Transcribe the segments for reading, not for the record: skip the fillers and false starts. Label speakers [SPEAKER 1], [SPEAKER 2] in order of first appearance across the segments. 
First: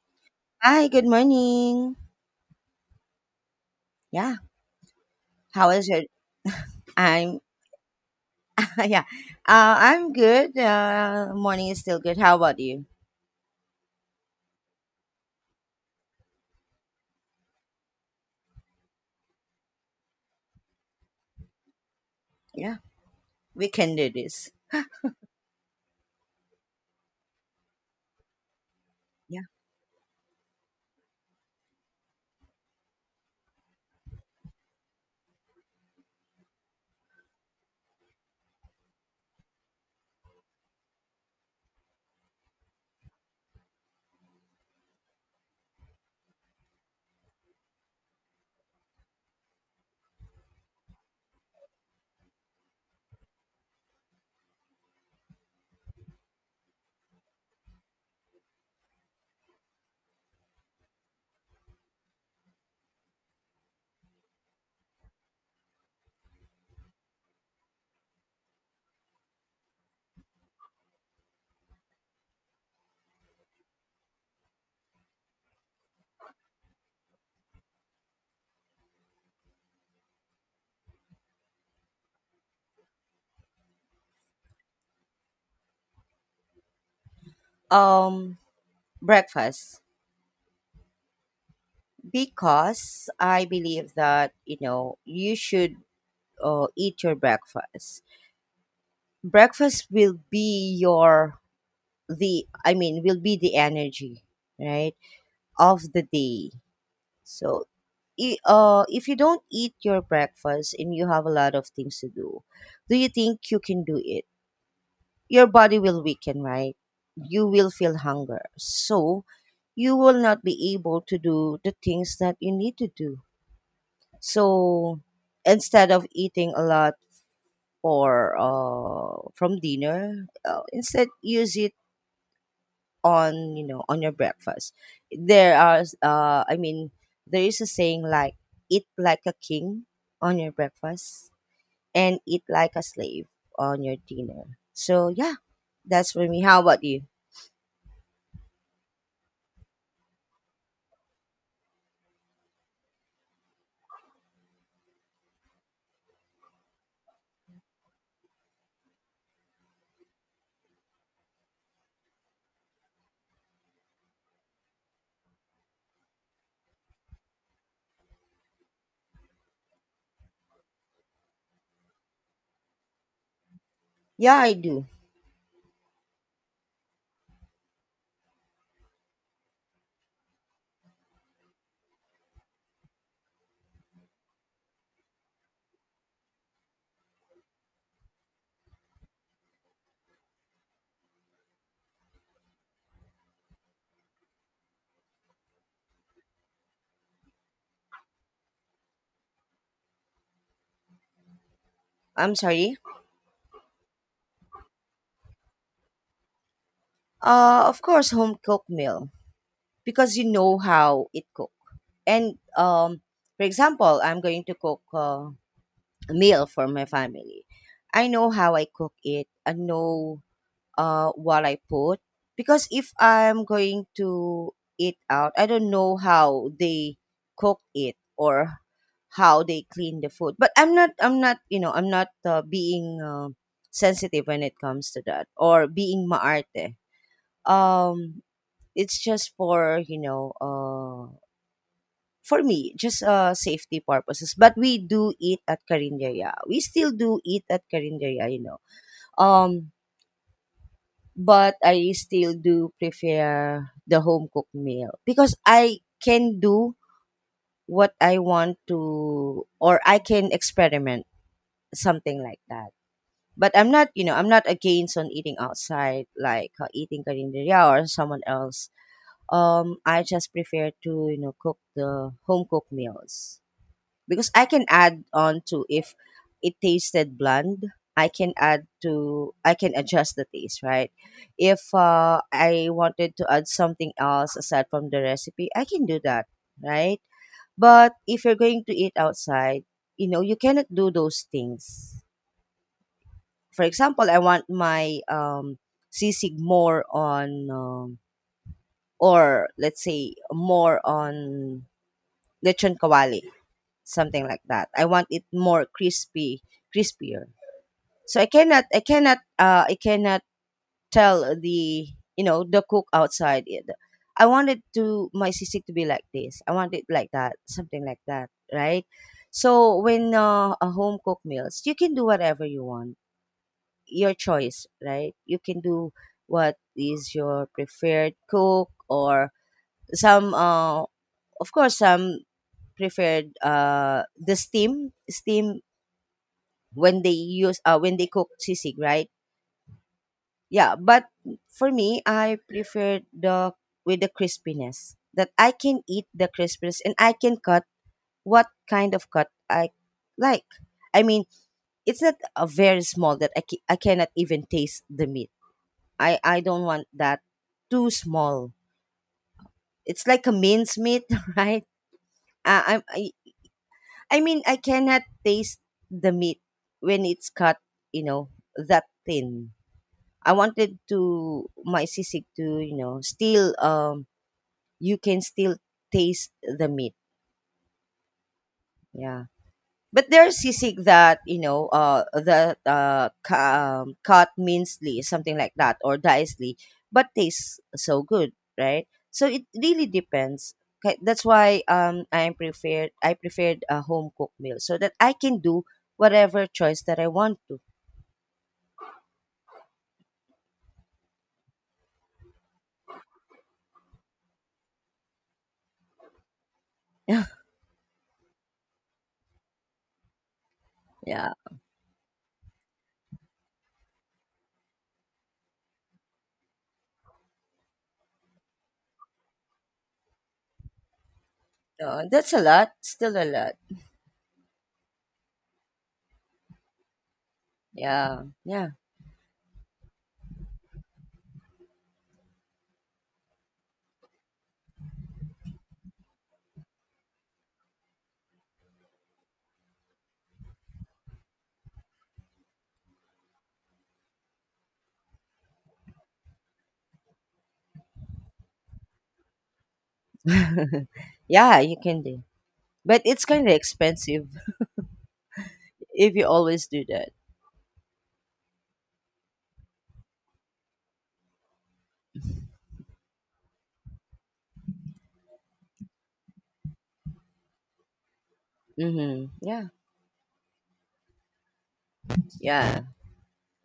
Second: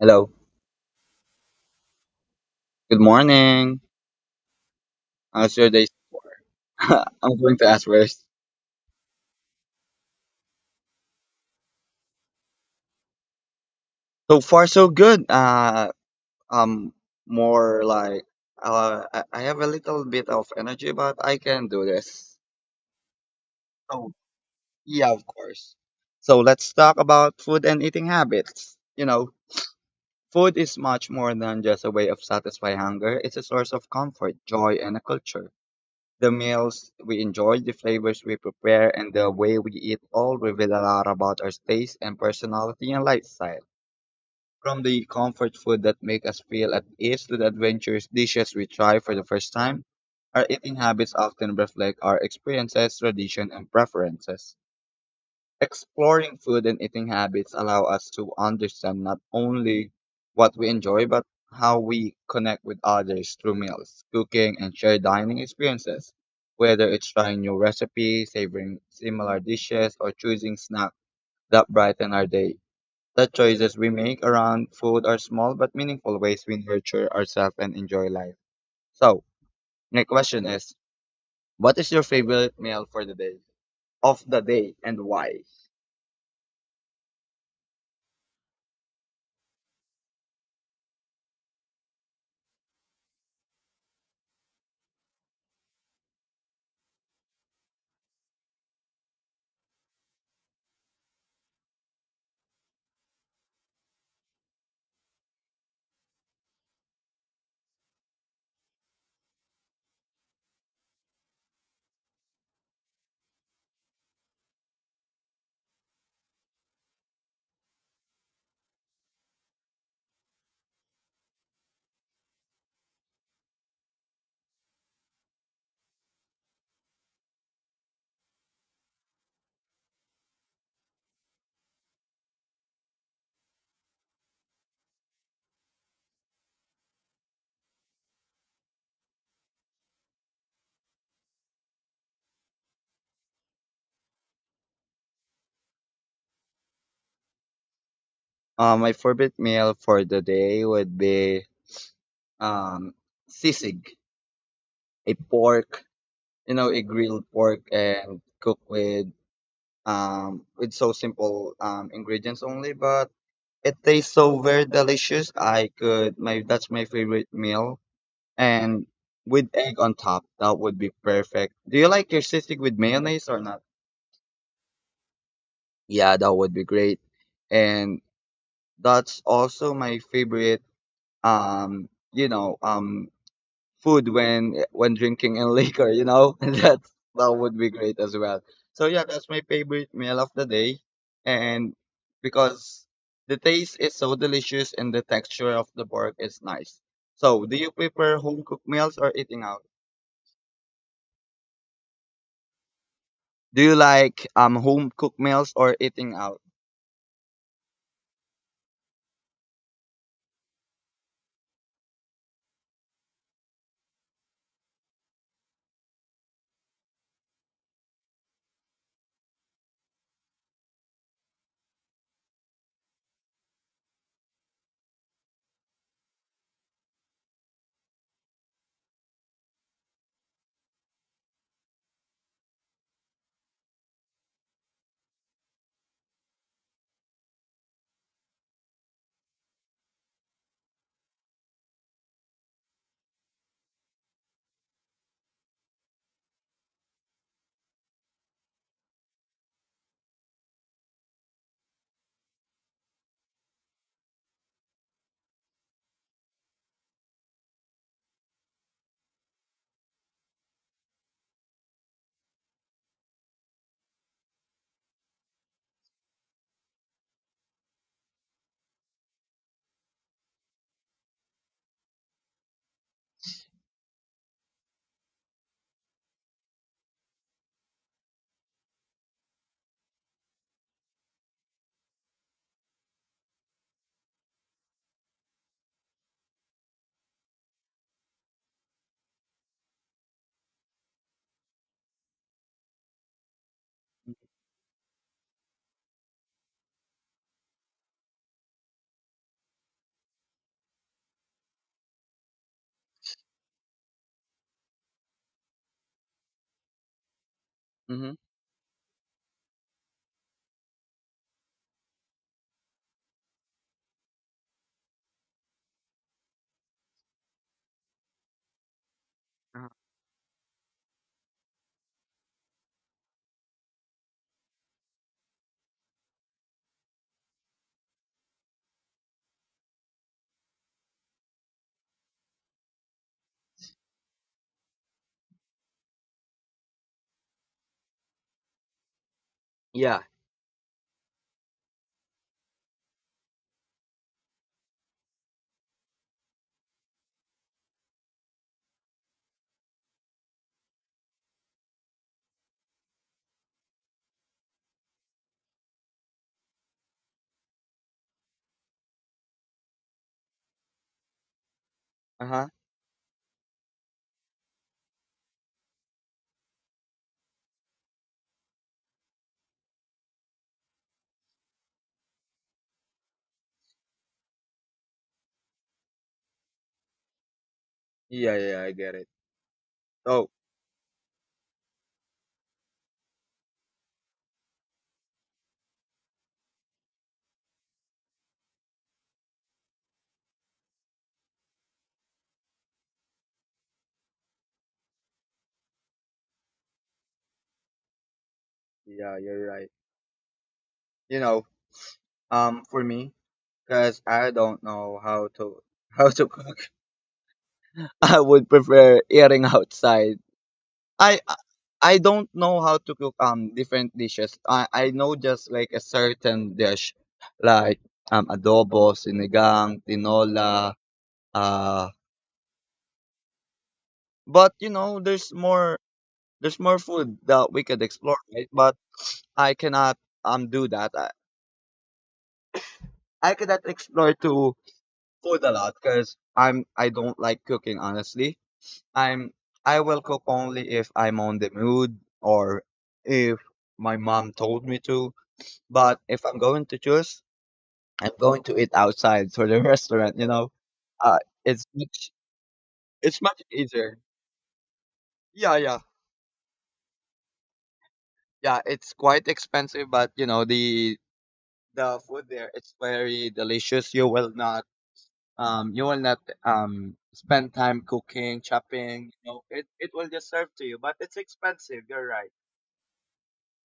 [SPEAKER 1] Hello.
[SPEAKER 2] Hi, good morning.
[SPEAKER 1] Good morning.
[SPEAKER 2] Yeah,
[SPEAKER 1] How's your
[SPEAKER 2] how
[SPEAKER 1] day
[SPEAKER 2] is
[SPEAKER 1] so
[SPEAKER 2] it?
[SPEAKER 1] far? I'm
[SPEAKER 2] I'm
[SPEAKER 1] going to ask first.
[SPEAKER 2] yeah, I'm good. Morning is still good. How about you?
[SPEAKER 1] So far, so good. Um, more like I have a little bit of energy, but I can do this.
[SPEAKER 2] Yeah, we can do
[SPEAKER 1] So
[SPEAKER 2] this.
[SPEAKER 1] yeah, of course. So let's talk about food and eating habits.
[SPEAKER 2] Yeah.
[SPEAKER 1] Food is much more than just a way of satisfying hunger. It's a source of comfort, joy, and a culture. The meals we enjoy, the flavors we prepare, and the way we eat all reveal a lot about our taste and personality and lifestyle. From the comfort food that make us feel at ease to the adventurous dishes we try for the first time, our eating habits often reflect our experiences, tradition, and preferences. Exploring food and eating habits allow us to understand not only what we enjoy, but how we connect with others through meals, cooking, and shared dining experiences. Whether it's trying new recipes, savoring similar dishes, or choosing snacks that brighten our day. The choices we make around food are small but meaningful ways we nurture ourselves and enjoy life. So, my question is, what is your favorite meal for the day, of the day, and why?
[SPEAKER 2] Um, breakfast because, I believe that you know, you should eat your breakfast. Breakfast will be your the I mean will be the energy, right, of the day. So if you don't eat your breakfast and you have a lot of things to do, do you think you can do it? Your body will weaken, right? You will feel hunger. So you will not be able to do the things that you need to do. So instead of eating a lot for from dinner, instead use it on, you know, on your breakfast. There are I mean There is a saying like eat like a king on your breakfast and eat like a slave on your dinner. So yeah, that's for me. How about you?
[SPEAKER 1] My favorite meal for the day would be um, sisig, a pork, you know, a grilled pork and cooked with so simple ingredients only, but it tastes so very delicious. I could my that's my favorite meal, and with egg on top, that would be perfect. Do you like your sisig with mayonnaise or not?
[SPEAKER 2] Yeah, I do.
[SPEAKER 1] Yeah, that would be great. And that's also my favorite um, you know, um food when drinking and liquor, you know? And that's that would be great as well. So yeah, that's my favorite meal of the day. And because the taste is so delicious and the texture of the pork is nice. So do you prefer home cooked meals or eating out?
[SPEAKER 2] I'm sorry.
[SPEAKER 1] Do you like home cooked meals or eating out?
[SPEAKER 2] Of course, home cooked meal, because you know how it cook. And um, for example, I'm going to cook a meal for my family. I know how I cook it, I know what I put. Because if I'm going to eat out, I don't know how they cook it or how they clean the food. But I'm not, you know, I'm not being sensitive when it comes to that, or being maarte. Um, it's just for, you know, for me, just safety purposes. But we do eat at Karinderia. We still do eat at Karinderia, you know. Um, But I still do prefer the home cooked meal because I can do what I want to, or I can experiment something like that. But I'm not, you know, I'm not against on eating outside, like eating karinderya or someone else. Um, I just prefer to, you know, cook the home cooked meals because I can add on to, if it tasted bland, I can add to I can adjust the taste, right? If I wanted to add something else aside from the recipe, I can do that, right? But if you're going to eat outside, you know, you cannot do those things. For example, I want my sisig more on or let's say more on lechon kawali, something like that. I want it more crispy, crispier.
[SPEAKER 1] Mm-hmm.
[SPEAKER 2] So I cannot tell the, you know, the cook outside. It. I wanted to my sisig to be like this. I want it like that, something like that, right?
[SPEAKER 1] Uh-huh.
[SPEAKER 2] So when a home cooked meals, you can do whatever you want, your choice, right? You can do what is your preferred cook, or some, of course, some preferred the steam when they use when they cook sisig, right?
[SPEAKER 1] Yeah.
[SPEAKER 2] Yeah, but for me, I prefer the with the crispiness, that I can eat the crispiness and I can cut what kind of cut I like. I mean, it's not a very small that I cannot even taste the meat. I don't want that too small. It's like a mince meat, right?
[SPEAKER 1] Uh-huh.
[SPEAKER 2] Uh, I, I I mean, I cannot taste the meat when it's cut, you know, that thin. I wanted to my sisig to, you know, still um, you can still taste the meat.
[SPEAKER 1] Yeah, yeah, I get it.
[SPEAKER 2] Yeah, but
[SPEAKER 1] Oh,
[SPEAKER 2] there's sisig that, you know, cut mincely, something like that, or dicely, but tastes so good, right? So it really depends. Okay, that's why um, I preferred a home cooked meal, so that I can do whatever choice that I want to.
[SPEAKER 1] yeah, you're right. You know, for me, because I don't know how to how to cook I would prefer eating outside. I
[SPEAKER 2] yeah,
[SPEAKER 1] I don't know how to cook different dishes. I know just like a certain dish, like adobo, sinigang, tinola. Uh,
[SPEAKER 2] so that's a lot, still a lot.
[SPEAKER 1] but you know, there's more food that we could explore,
[SPEAKER 2] Yeah,
[SPEAKER 1] right?
[SPEAKER 2] yeah.
[SPEAKER 1] But I cannot do that. I cannot explore to food a lot because I'm I don't like cooking honestly. I'm I will cook only if I'm on the mood or if my mom told me to. But if I'm going to choose, I'm going to eat outside for the restaurant, you know. Uh
[SPEAKER 2] yeah,
[SPEAKER 1] it's
[SPEAKER 2] you can
[SPEAKER 1] much
[SPEAKER 2] do. But
[SPEAKER 1] it's
[SPEAKER 2] it's
[SPEAKER 1] much
[SPEAKER 2] kind of
[SPEAKER 1] easier.
[SPEAKER 2] expensive
[SPEAKER 1] Yeah, yeah.
[SPEAKER 2] if you always do that.
[SPEAKER 1] Yeah, it's quite expensive, but you know, the food there it's very delicious. You will not spend time cooking, chopping, you
[SPEAKER 2] Mm-hmm.
[SPEAKER 1] know. It
[SPEAKER 2] Yeah,
[SPEAKER 1] it will just serve to you, but it's expensive, you're right.
[SPEAKER 2] yeah.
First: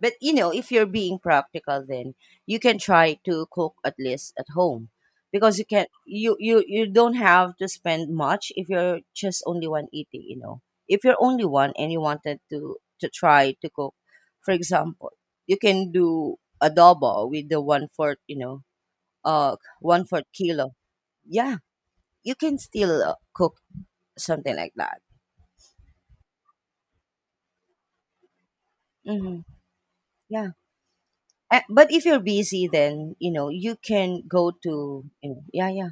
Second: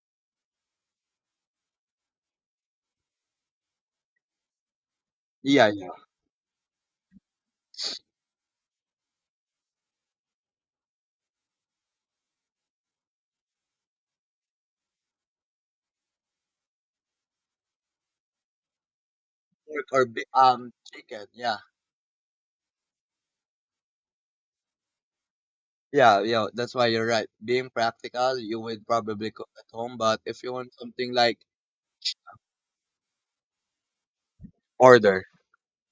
[SPEAKER 2] But you know, if you're being practical, then you can try to cook at least at home, because you
[SPEAKER 1] Yeah,
[SPEAKER 2] can
[SPEAKER 1] yeah.
[SPEAKER 2] you don't have to spend much if you're just only one eating. You know, if you're only one and you wanted to try to cook, for example, you can do adobo with the one fourth. You know,
[SPEAKER 1] Pork
[SPEAKER 2] one
[SPEAKER 1] or
[SPEAKER 2] fourth
[SPEAKER 1] bi-
[SPEAKER 2] kilo.
[SPEAKER 1] chicken. Yeah,
[SPEAKER 2] Yeah, you can still cook something like that.
[SPEAKER 1] yeah, yeah. That's why you're right. Being practical, you would probably
[SPEAKER 2] Hmm.
[SPEAKER 1] cook at home. But if
[SPEAKER 2] Yeah.
[SPEAKER 1] you want something like
[SPEAKER 2] But if you're busy, then, you know, you can go to,
[SPEAKER 1] order,
[SPEAKER 2] you know, yeah, yeah,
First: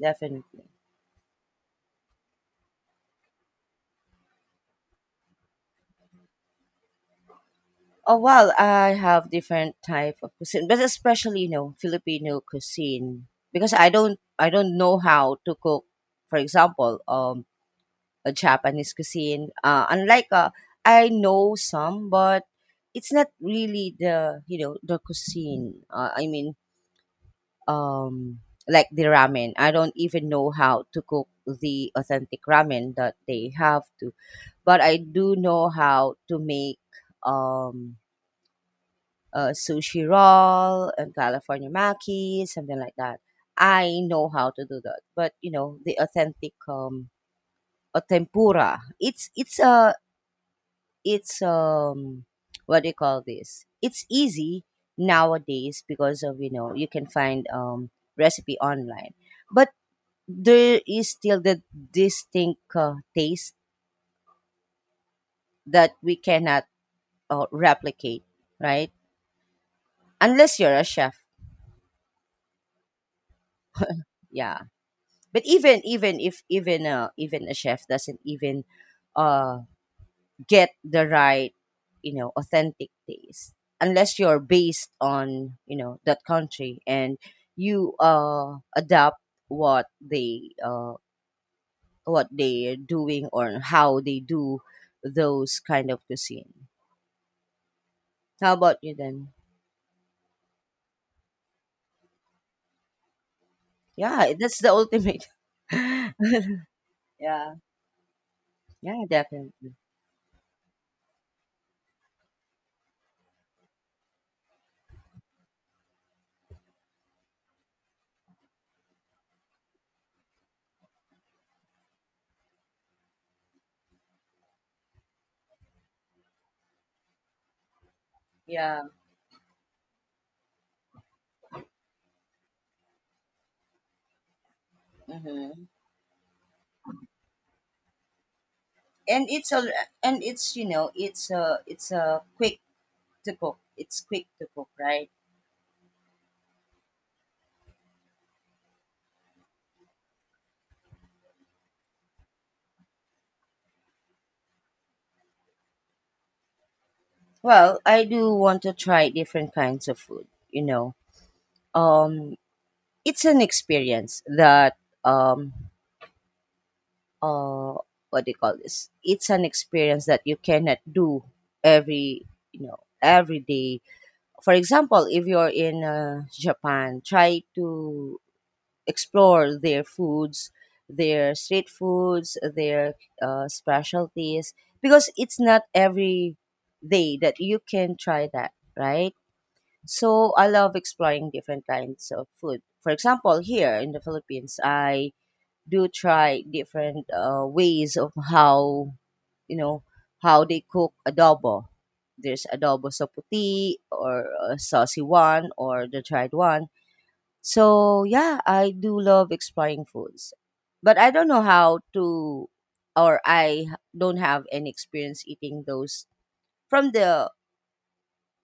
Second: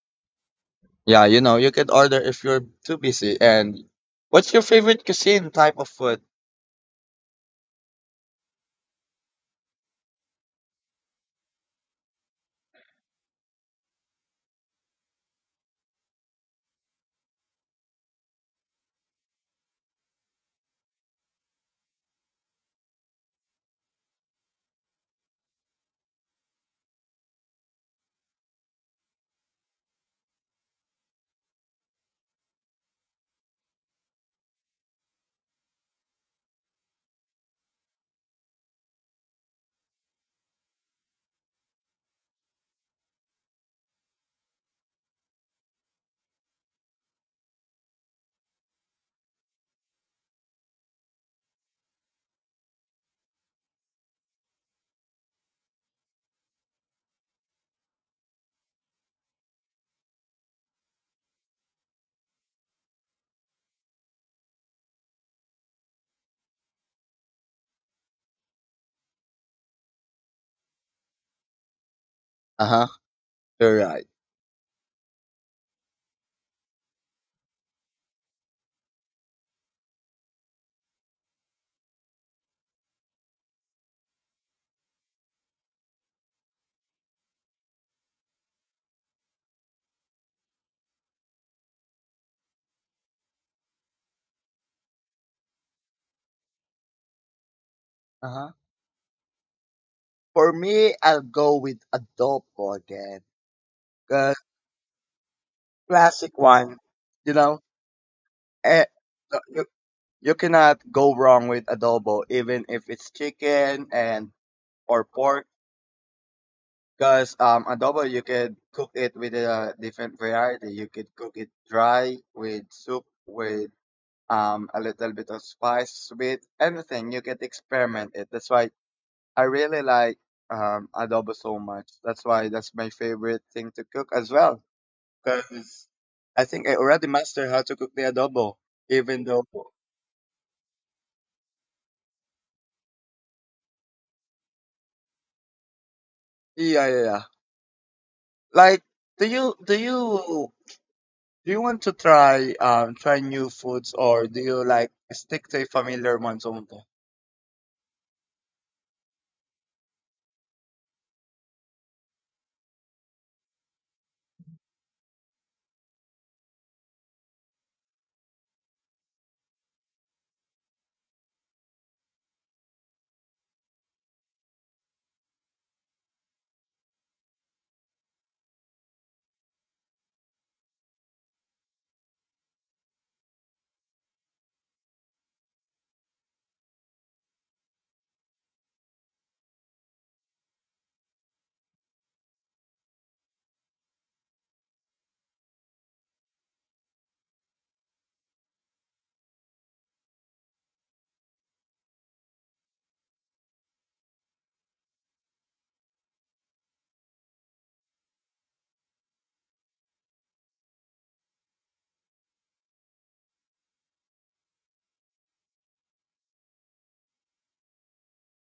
[SPEAKER 2] definitely.
[SPEAKER 1] yeah, you know, you could order if you're too busy. And what's your favorite cuisine type of food?
[SPEAKER 2] Oh well, I have different type of cuisine, but especially, you know, Filipino cuisine, because I don't know how to cook. For example, a Japanese cuisine. Unlike I know some, but it's not really the, you know, the cuisine. I mean, um, like the ramen. I don't even know how to cook the authentic ramen that they have to, but I do know how to make um, sushi roll and California maki, something like that. I know how to do that, but you know the authentic a tempura. It's what do you call this? It's easy nowadays because of, you know, you can find um, recipe online, but there is still the distinct taste that we cannot replicate, right? Unless you're a chef,
[SPEAKER 1] Uh huh. You're right.
[SPEAKER 2] yeah. But even a chef doesn't even uh, get the right, you know, authentic taste, unless you're based on, you know, that country, and you adapt what they what they're doing, or how they do those kind of cuisine.
[SPEAKER 1] Uh huh.
[SPEAKER 2] How about you then?
[SPEAKER 1] For me, I'll go with adobo again.
[SPEAKER 2] Yeah,
[SPEAKER 1] The
[SPEAKER 2] that's the ultimate.
[SPEAKER 1] classic one, you
[SPEAKER 2] Yeah.
[SPEAKER 1] know, eh,
[SPEAKER 2] Yeah,
[SPEAKER 1] you,
[SPEAKER 2] definitely.
[SPEAKER 1] you cannot go wrong with adobo, even if it's chicken and or pork. Because adobo, you can cook it with a different variety. You could cook it dry with soup, with a little bit of spice, with anything. You can experiment it. That's why
[SPEAKER 2] Yeah.
[SPEAKER 1] I really like adobo so much. That's why that's my favorite thing to cook as well
[SPEAKER 2] Mm-hmm.
[SPEAKER 1] because I think I already mastered how to cook the adobo, even
[SPEAKER 2] And
[SPEAKER 1] though
[SPEAKER 2] it's a, and it's you know, it's a quick to cook. It's quick to cook, right?
[SPEAKER 1] yeah, yeah, yeah. Like, do you do you want to try try new foods or do you like stick to a familiar ones only?
[SPEAKER 2] Well, I do want to try different kinds of food, you know. Um, it's an experience that um, uh what do you call this? It's an experience that you cannot do every, you know, every day. For example, if you're in Japan, try to explore their foods, their street foods, their specialties, because it's not every day that you can try that, right? So I love exploring different kinds of food. For example, here in the Philippines, I do try different ways of how, you know, how they cook adobo. There's adobo sa puti, or a saucy one, or the dried one. So yeah, I do love exploring foods. But I don't know how to or I don't have any experience eating those from the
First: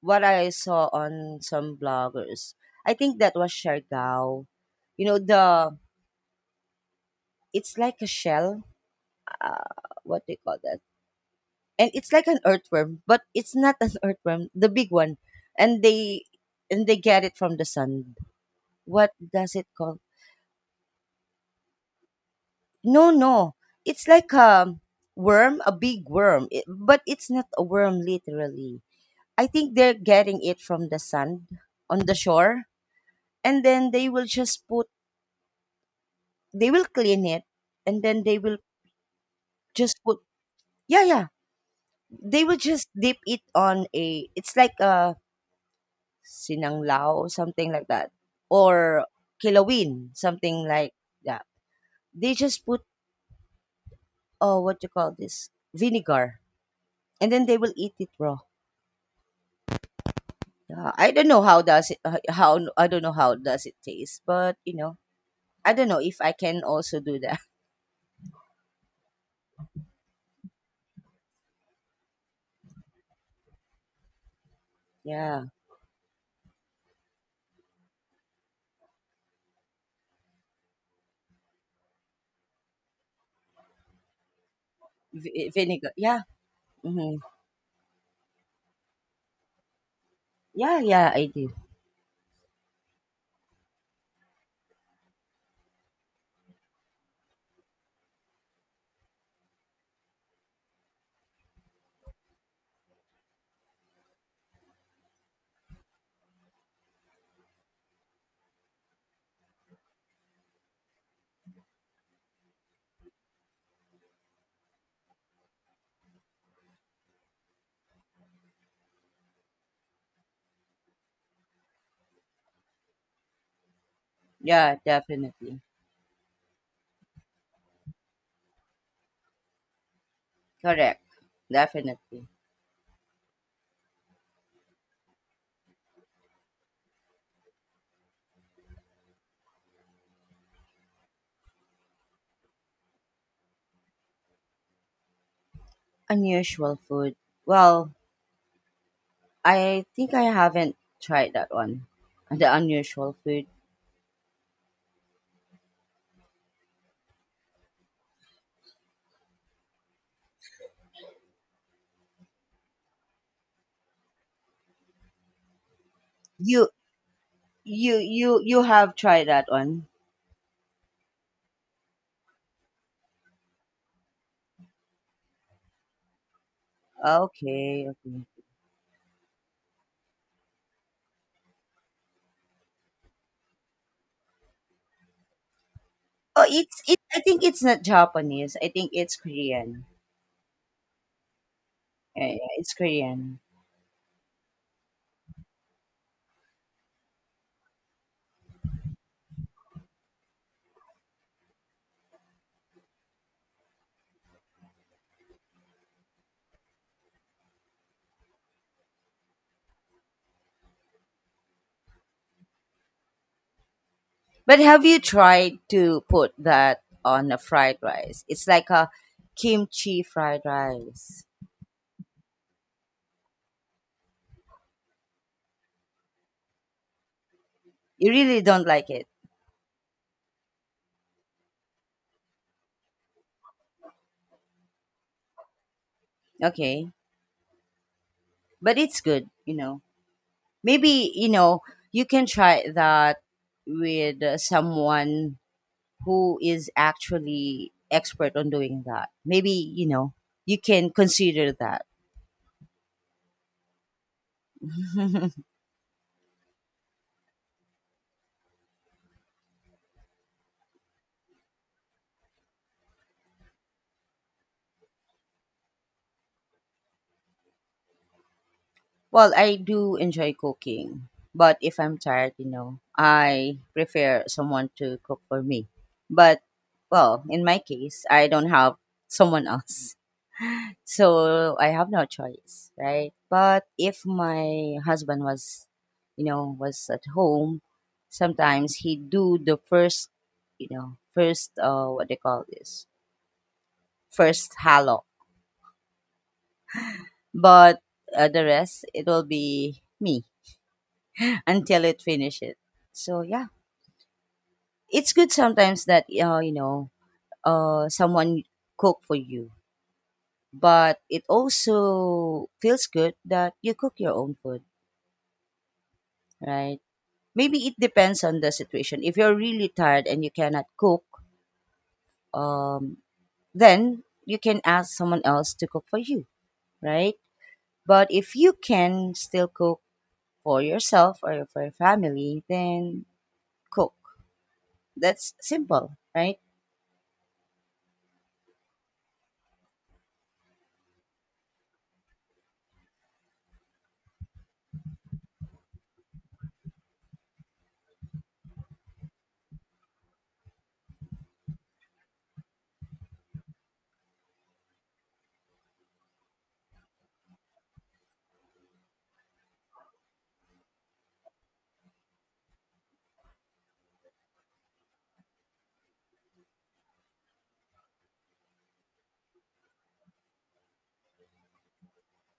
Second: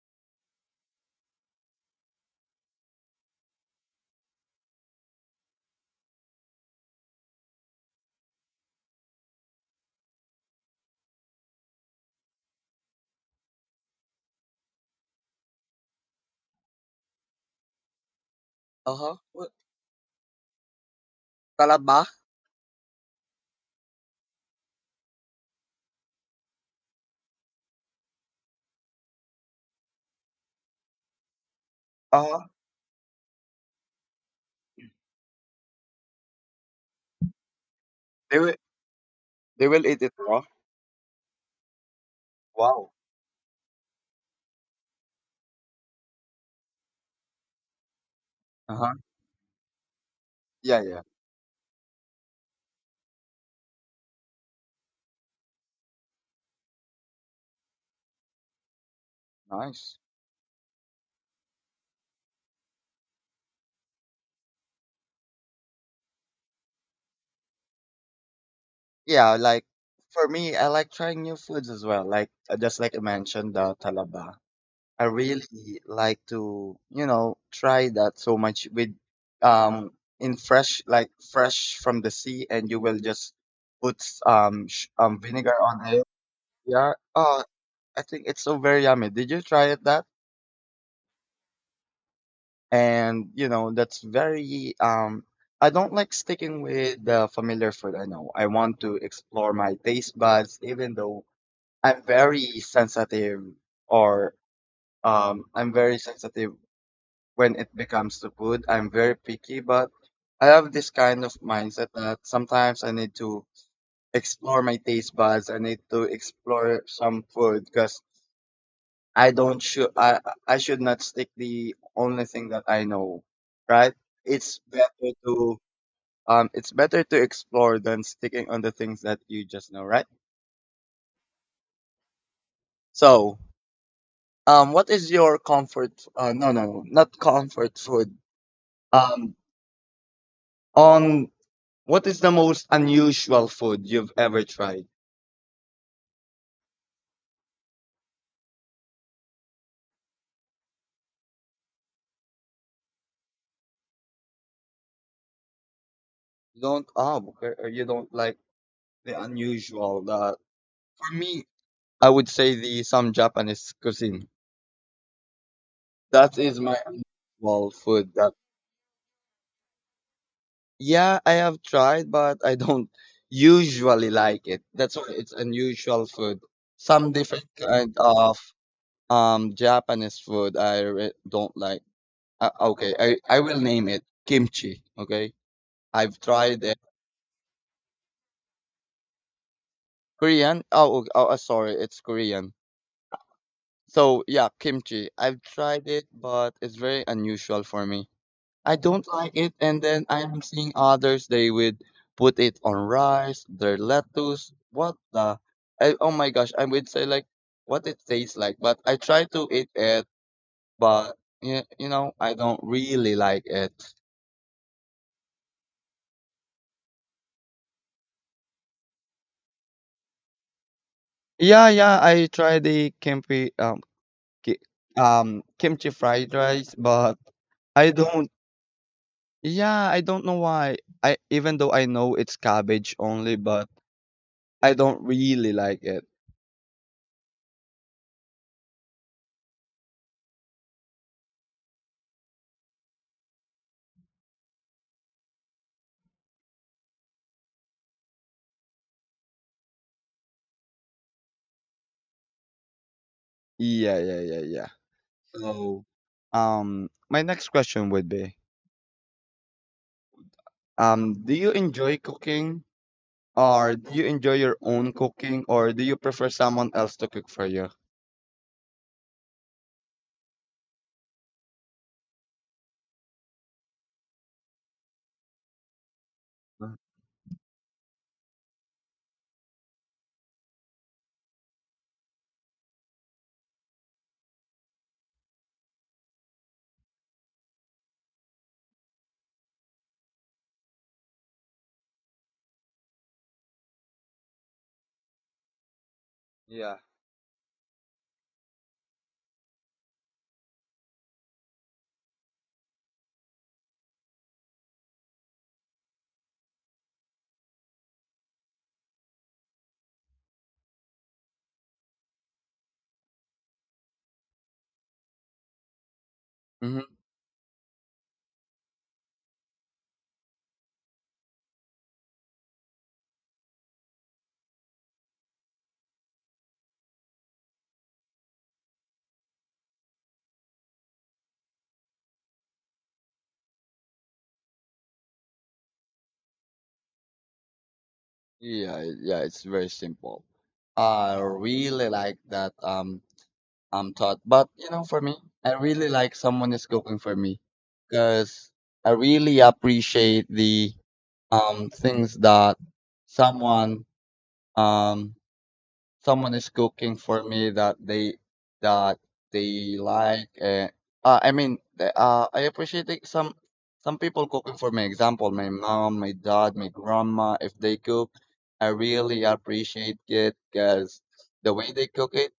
[SPEAKER 2] what I saw on some bloggers. I think that was Siargao. You know, the it's like a shell. Uh, what they call that? And it's like an earthworm, but it's not an earthworm, the big one. And they and they get it from the sun.
[SPEAKER 1] Uh
[SPEAKER 2] What
[SPEAKER 1] huh.
[SPEAKER 2] does it call?
[SPEAKER 1] Talaba.
[SPEAKER 2] No, no. It's like a worm, a big worm, but it's not a worm literally. I think they're getting it from the sand on the
[SPEAKER 1] Uh huh.
[SPEAKER 2] shore, and then they will clean it, and then
[SPEAKER 1] They
[SPEAKER 2] they
[SPEAKER 1] will
[SPEAKER 2] will
[SPEAKER 1] they will
[SPEAKER 2] just
[SPEAKER 1] eat it
[SPEAKER 2] put,
[SPEAKER 1] raw.
[SPEAKER 2] yeah, yeah. They will just
[SPEAKER 1] Wow.
[SPEAKER 2] dip it on a, it's like a sinanglao, something like that,
[SPEAKER 1] Uh huh.
[SPEAKER 2] or kilawin, something
[SPEAKER 1] Yeah,
[SPEAKER 2] like
[SPEAKER 1] yeah.
[SPEAKER 2] that. They just put what you call this, vinegar, and then they will eat it raw.
[SPEAKER 1] Nice.
[SPEAKER 2] Yeah, I don't know how does it how I don't know how does it taste, but, you know, I don't know if I can also do that.
[SPEAKER 1] Yeah, like for me, I like trying new foods as well. Like just like I mentioned, the talaba. I
[SPEAKER 2] Yeah,
[SPEAKER 1] really like to, you know, try that so much with um in fresh like fresh from the sea and you will just put sh- vinegar on
[SPEAKER 2] vinegar.
[SPEAKER 1] it.
[SPEAKER 2] Yeah,
[SPEAKER 1] Yeah.
[SPEAKER 2] hmm,
[SPEAKER 1] Oh, I think it's so very yummy. Did you try it that?
[SPEAKER 2] yeah, yeah. I do.
[SPEAKER 1] And you know, that's very I don't like sticking with the familiar food. I know. I want to explore my taste buds even though I'm very sensitive or I'm very sensitive when it becomes to food. I'm very picky, but I have this kind of mindset that sometimes I need to explore my taste buds. I need to explore some food because I don't should I should not stick the only thing that I know, right? It's
[SPEAKER 2] Yeah,
[SPEAKER 1] better to
[SPEAKER 2] definitely.
[SPEAKER 1] it's better to explore than sticking on the things that you just know, right?
[SPEAKER 2] Correct. Definitely.
[SPEAKER 1] So what is your comfort? No, no, no, not comfort food. Um, on What is the most unusual food you've ever tried?
[SPEAKER 2] Unusual food. Well, I think I haven't tried that one. The unusual food.
[SPEAKER 1] You don't oh okay, or you don't like the unusual. The for me, I would say the some Japanese cuisine. That is
[SPEAKER 2] You
[SPEAKER 1] my unusual food. That
[SPEAKER 2] you have tried that one.
[SPEAKER 1] yeah, I have tried, but I don't usually like it. That's why it's unusual food. Some different
[SPEAKER 2] Okay,
[SPEAKER 1] kind
[SPEAKER 2] okay.
[SPEAKER 1] of Japanese food I re- don't like. Okay, I will name it kimchi. Okay, I've
[SPEAKER 2] Oh,
[SPEAKER 1] tried it.
[SPEAKER 2] it's it. I think it's not Japanese. I think it's Korean.
[SPEAKER 1] Korean? Oh, ok- oh, sorry, it's
[SPEAKER 2] Yeah, yeah,
[SPEAKER 1] Korean.
[SPEAKER 2] it's Korean.
[SPEAKER 1] So yeah, kimchi. I've tried it, but it's very unusual for me. I don't like it, and then I'm seeing others. They would put it on rice, their lettuce. What the? I, oh my gosh! I would say like what it tastes like, but I try to eat it, but you know I don't really like it.
[SPEAKER 2] But have you tried to put that on a fried rice? It's like a kimchi fried rice.
[SPEAKER 1] Yeah, yeah. I tried the kimchi, ki- kimchi fried rice, but I
[SPEAKER 2] You
[SPEAKER 1] don't
[SPEAKER 2] really don't like it,
[SPEAKER 1] Yeah, I don't know why. I even though I know it's cabbage only, but I don't really like it.
[SPEAKER 2] okay? But it's good, you know. Maybe, you know, you can try that with someone who is actually expert on doing that. Maybe, you know, you can consider that.
[SPEAKER 1] Yeah, yeah, yeah, yeah. So, my next question would be, do you enjoy cooking, or do you enjoy your own cooking, or do you prefer someone else to cook for you?
[SPEAKER 2] Well, I do enjoy cooking, but if I'm tired, you know, I prefer someone to cook for me. But
[SPEAKER 1] Uh,
[SPEAKER 2] well, in my case, I don't have someone else. So I have no choice, right? But if my husband was, you know, was at home, sometimes he do the first, you know, first what they call this, first halo,
[SPEAKER 1] Yeah.
[SPEAKER 2] but the rest it will be me until it finishes. So yeah, it's good sometimes that you know, someone cook for you, but it also feels good that you cook your own food,
[SPEAKER 1] Hmm.
[SPEAKER 2] right? Maybe it depends on the situation. If you're really tired and you cannot cook, um, then you can ask someone else to cook for you, right? But if you can still cook for yourself or for your family, then cook. That's simple, right?
[SPEAKER 1] Yeah, yeah, it's very simple. I really like that. Thought. But you know, for me, I really like someone is cooking for me because I really appreciate the things that someone um someone is cooking for me that they like. I mean, the- I appreciate it some people cooking for me. Example, my mom, my dad, my grandma. If they cook, I really appreciate it because the way they cook it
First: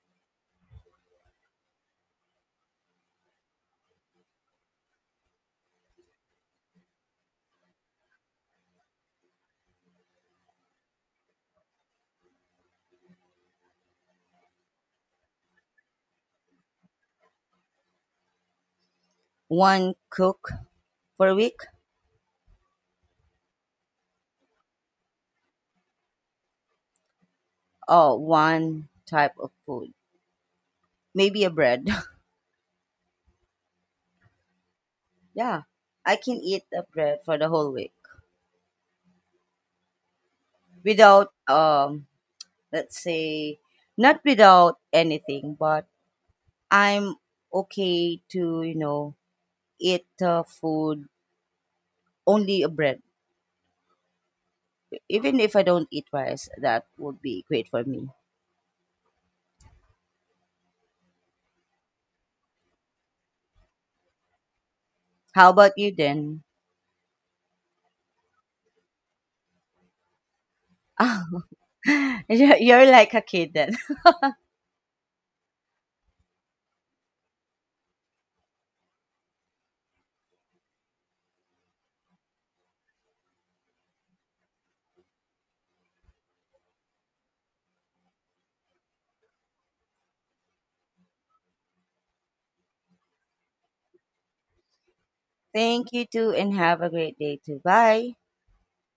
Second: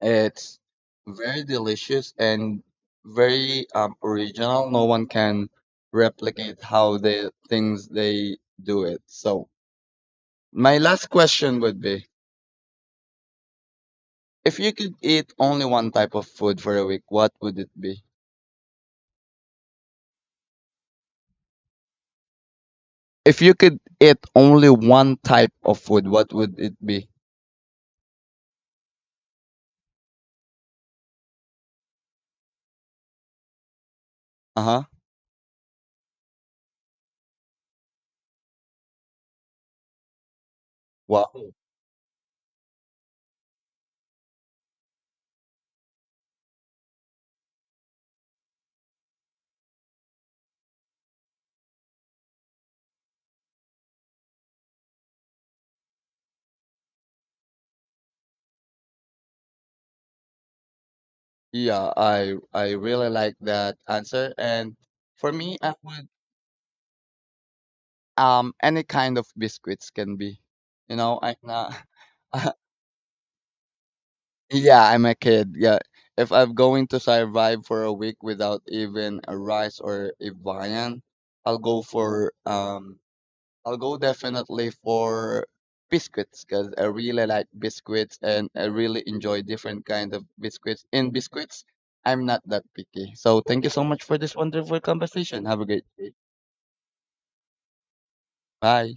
[SPEAKER 1] it's very delicious and very original. No one can replicate how the things they do it. So my last question would be, if you could eat only one type of food for a week, what would it be?
[SPEAKER 2] One cook per week.
[SPEAKER 1] If you could eat only one type of food, what would it be?
[SPEAKER 2] Oh, one type of food. Maybe a bread.
[SPEAKER 1] Uh-huh.
[SPEAKER 2] yeah, I can eat a bread for the whole week without,
[SPEAKER 1] Wow.
[SPEAKER 2] let's say, not without anything, but I'm okay to, you know, eat food only a bread. Even if I don't eat rice, that would be great for me.
[SPEAKER 1] Yeah, I really like that answer. And for
[SPEAKER 2] How
[SPEAKER 1] me, I
[SPEAKER 2] about you
[SPEAKER 1] would
[SPEAKER 2] then?
[SPEAKER 1] any kind of biscuits can be. You know, I'm not. I
[SPEAKER 2] you're like a kid then.
[SPEAKER 1] Yeah, I'm a kid. Yeah. If I'm going to survive for a week without even a rice or a viand, I'll go for I'll go definitely for biscuits because I really like biscuits and I really enjoy different kind of biscuits. In biscuits, I'm not that picky. So thank you so much for this wonderful conversation. Have a great
[SPEAKER 2] Thank you
[SPEAKER 1] day.
[SPEAKER 2] too, and have a great day too. Bye.
[SPEAKER 1] Bye.